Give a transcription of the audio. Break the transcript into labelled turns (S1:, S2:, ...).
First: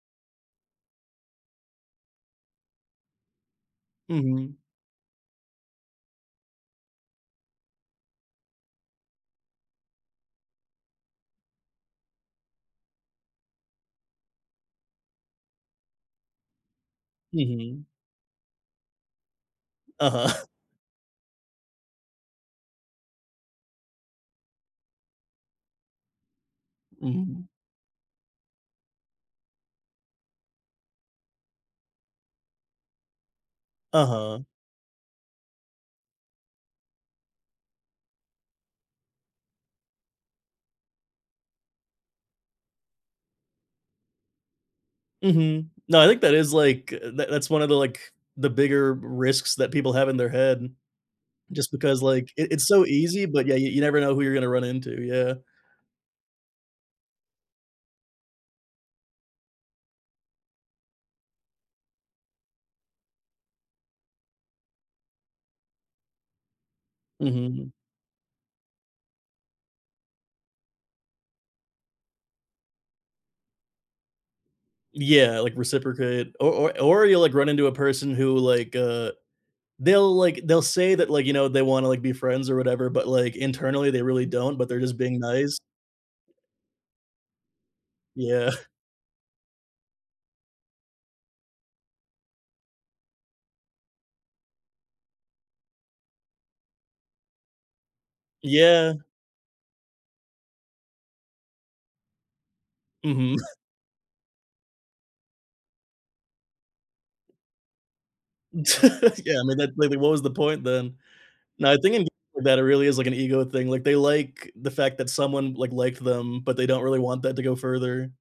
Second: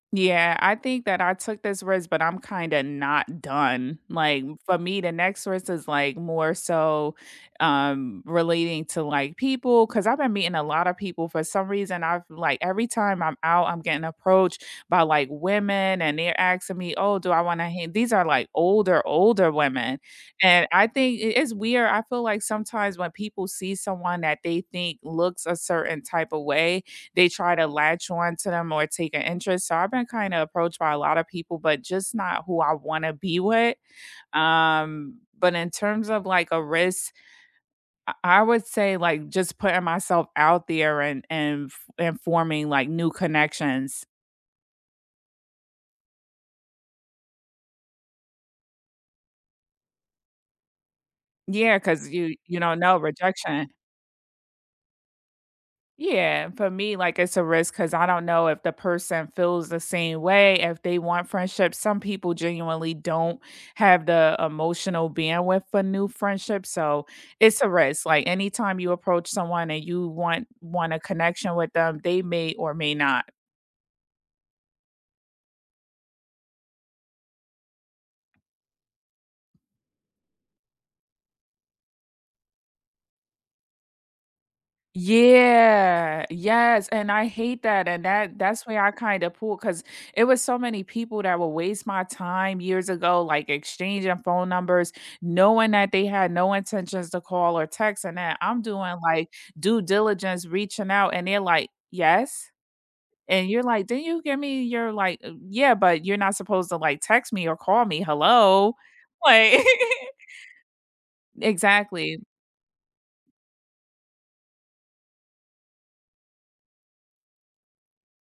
S1: Yeah, I think that I took this risk, but I'm kinda not done. Like,
S2: Mhm.
S1: for me, the next risk is, like, more so, um, relating to, like, people, 'cause I've been meeting a lotta people for some reason, I've, like, every time I'm out, I'm getting approached by, like, women and they're asking me, "Oh, do I want to
S2: Mhm.
S1: h" these are like older, older women.
S2: Uh-huh.
S1: And I think it it's weird I feel like sometimes when people see someone that they think looks a certain type of way, they
S2: Mhm.
S1: try to latch on to them or take a interest. So I've been kinda approached by a lotta people, but just not who I wanna be with.
S2: Uh-huh.
S1: Um, but in terms of, like, a risk, I I would say like just putting myself out there and and, f and forming, like, new connections.
S2: Mhm. No, I think that is, like, that that's one of the, like, the bigger r risks that people have in their head. Just
S1: Yeah,
S2: because,
S1: 'cause
S2: like,
S1: you
S2: it
S1: you
S2: it's
S1: don't
S2: so
S1: know,
S2: easy, but yeah, you
S1: rejection.
S2: you never know who you're gonna run into, yeah.
S1: Yeah, for me, like, it's a risk 'cause I don't know if the person feels the same way. If they want friendship some people genuinely don't have the emotional bandwidth for new friendships, so it's a
S2: Mhm.
S1: risk, like anytime you approach someone and you want wanna connection with them, they may or may not.
S2: Yeah, like reciprocate, or or or you'll, like, run into a person who like, uh, they'll, like they'll say that, like, you know, they wanna like be friends or whatever, but, like, internally they really don't, but they're just being nice.
S1: Yeah, yes, and I hate that, and that
S2: Yeah.
S1: that's where I kinda pull 'cause it was so many people that would waste my time years ago, like exchanging phone numbers, knowing that they had no intentions to call or text, and that I'm
S2: Yeah.
S1: doing, like, due diligence, reaching out, and they're, like, "Yes?"
S2: Mhm.
S1: and you're, like, "Didn't you give me your like" "uh yeah, but you're not supposed to like text me or call me, hello,"
S2: Yeah, I mean,
S1: like
S2: that really what was the point then. Now, I think
S1: Exactly.
S2: that it really is like an ego thing, like, they like the fact that someone, like, liked them, but they don't really want that to go further.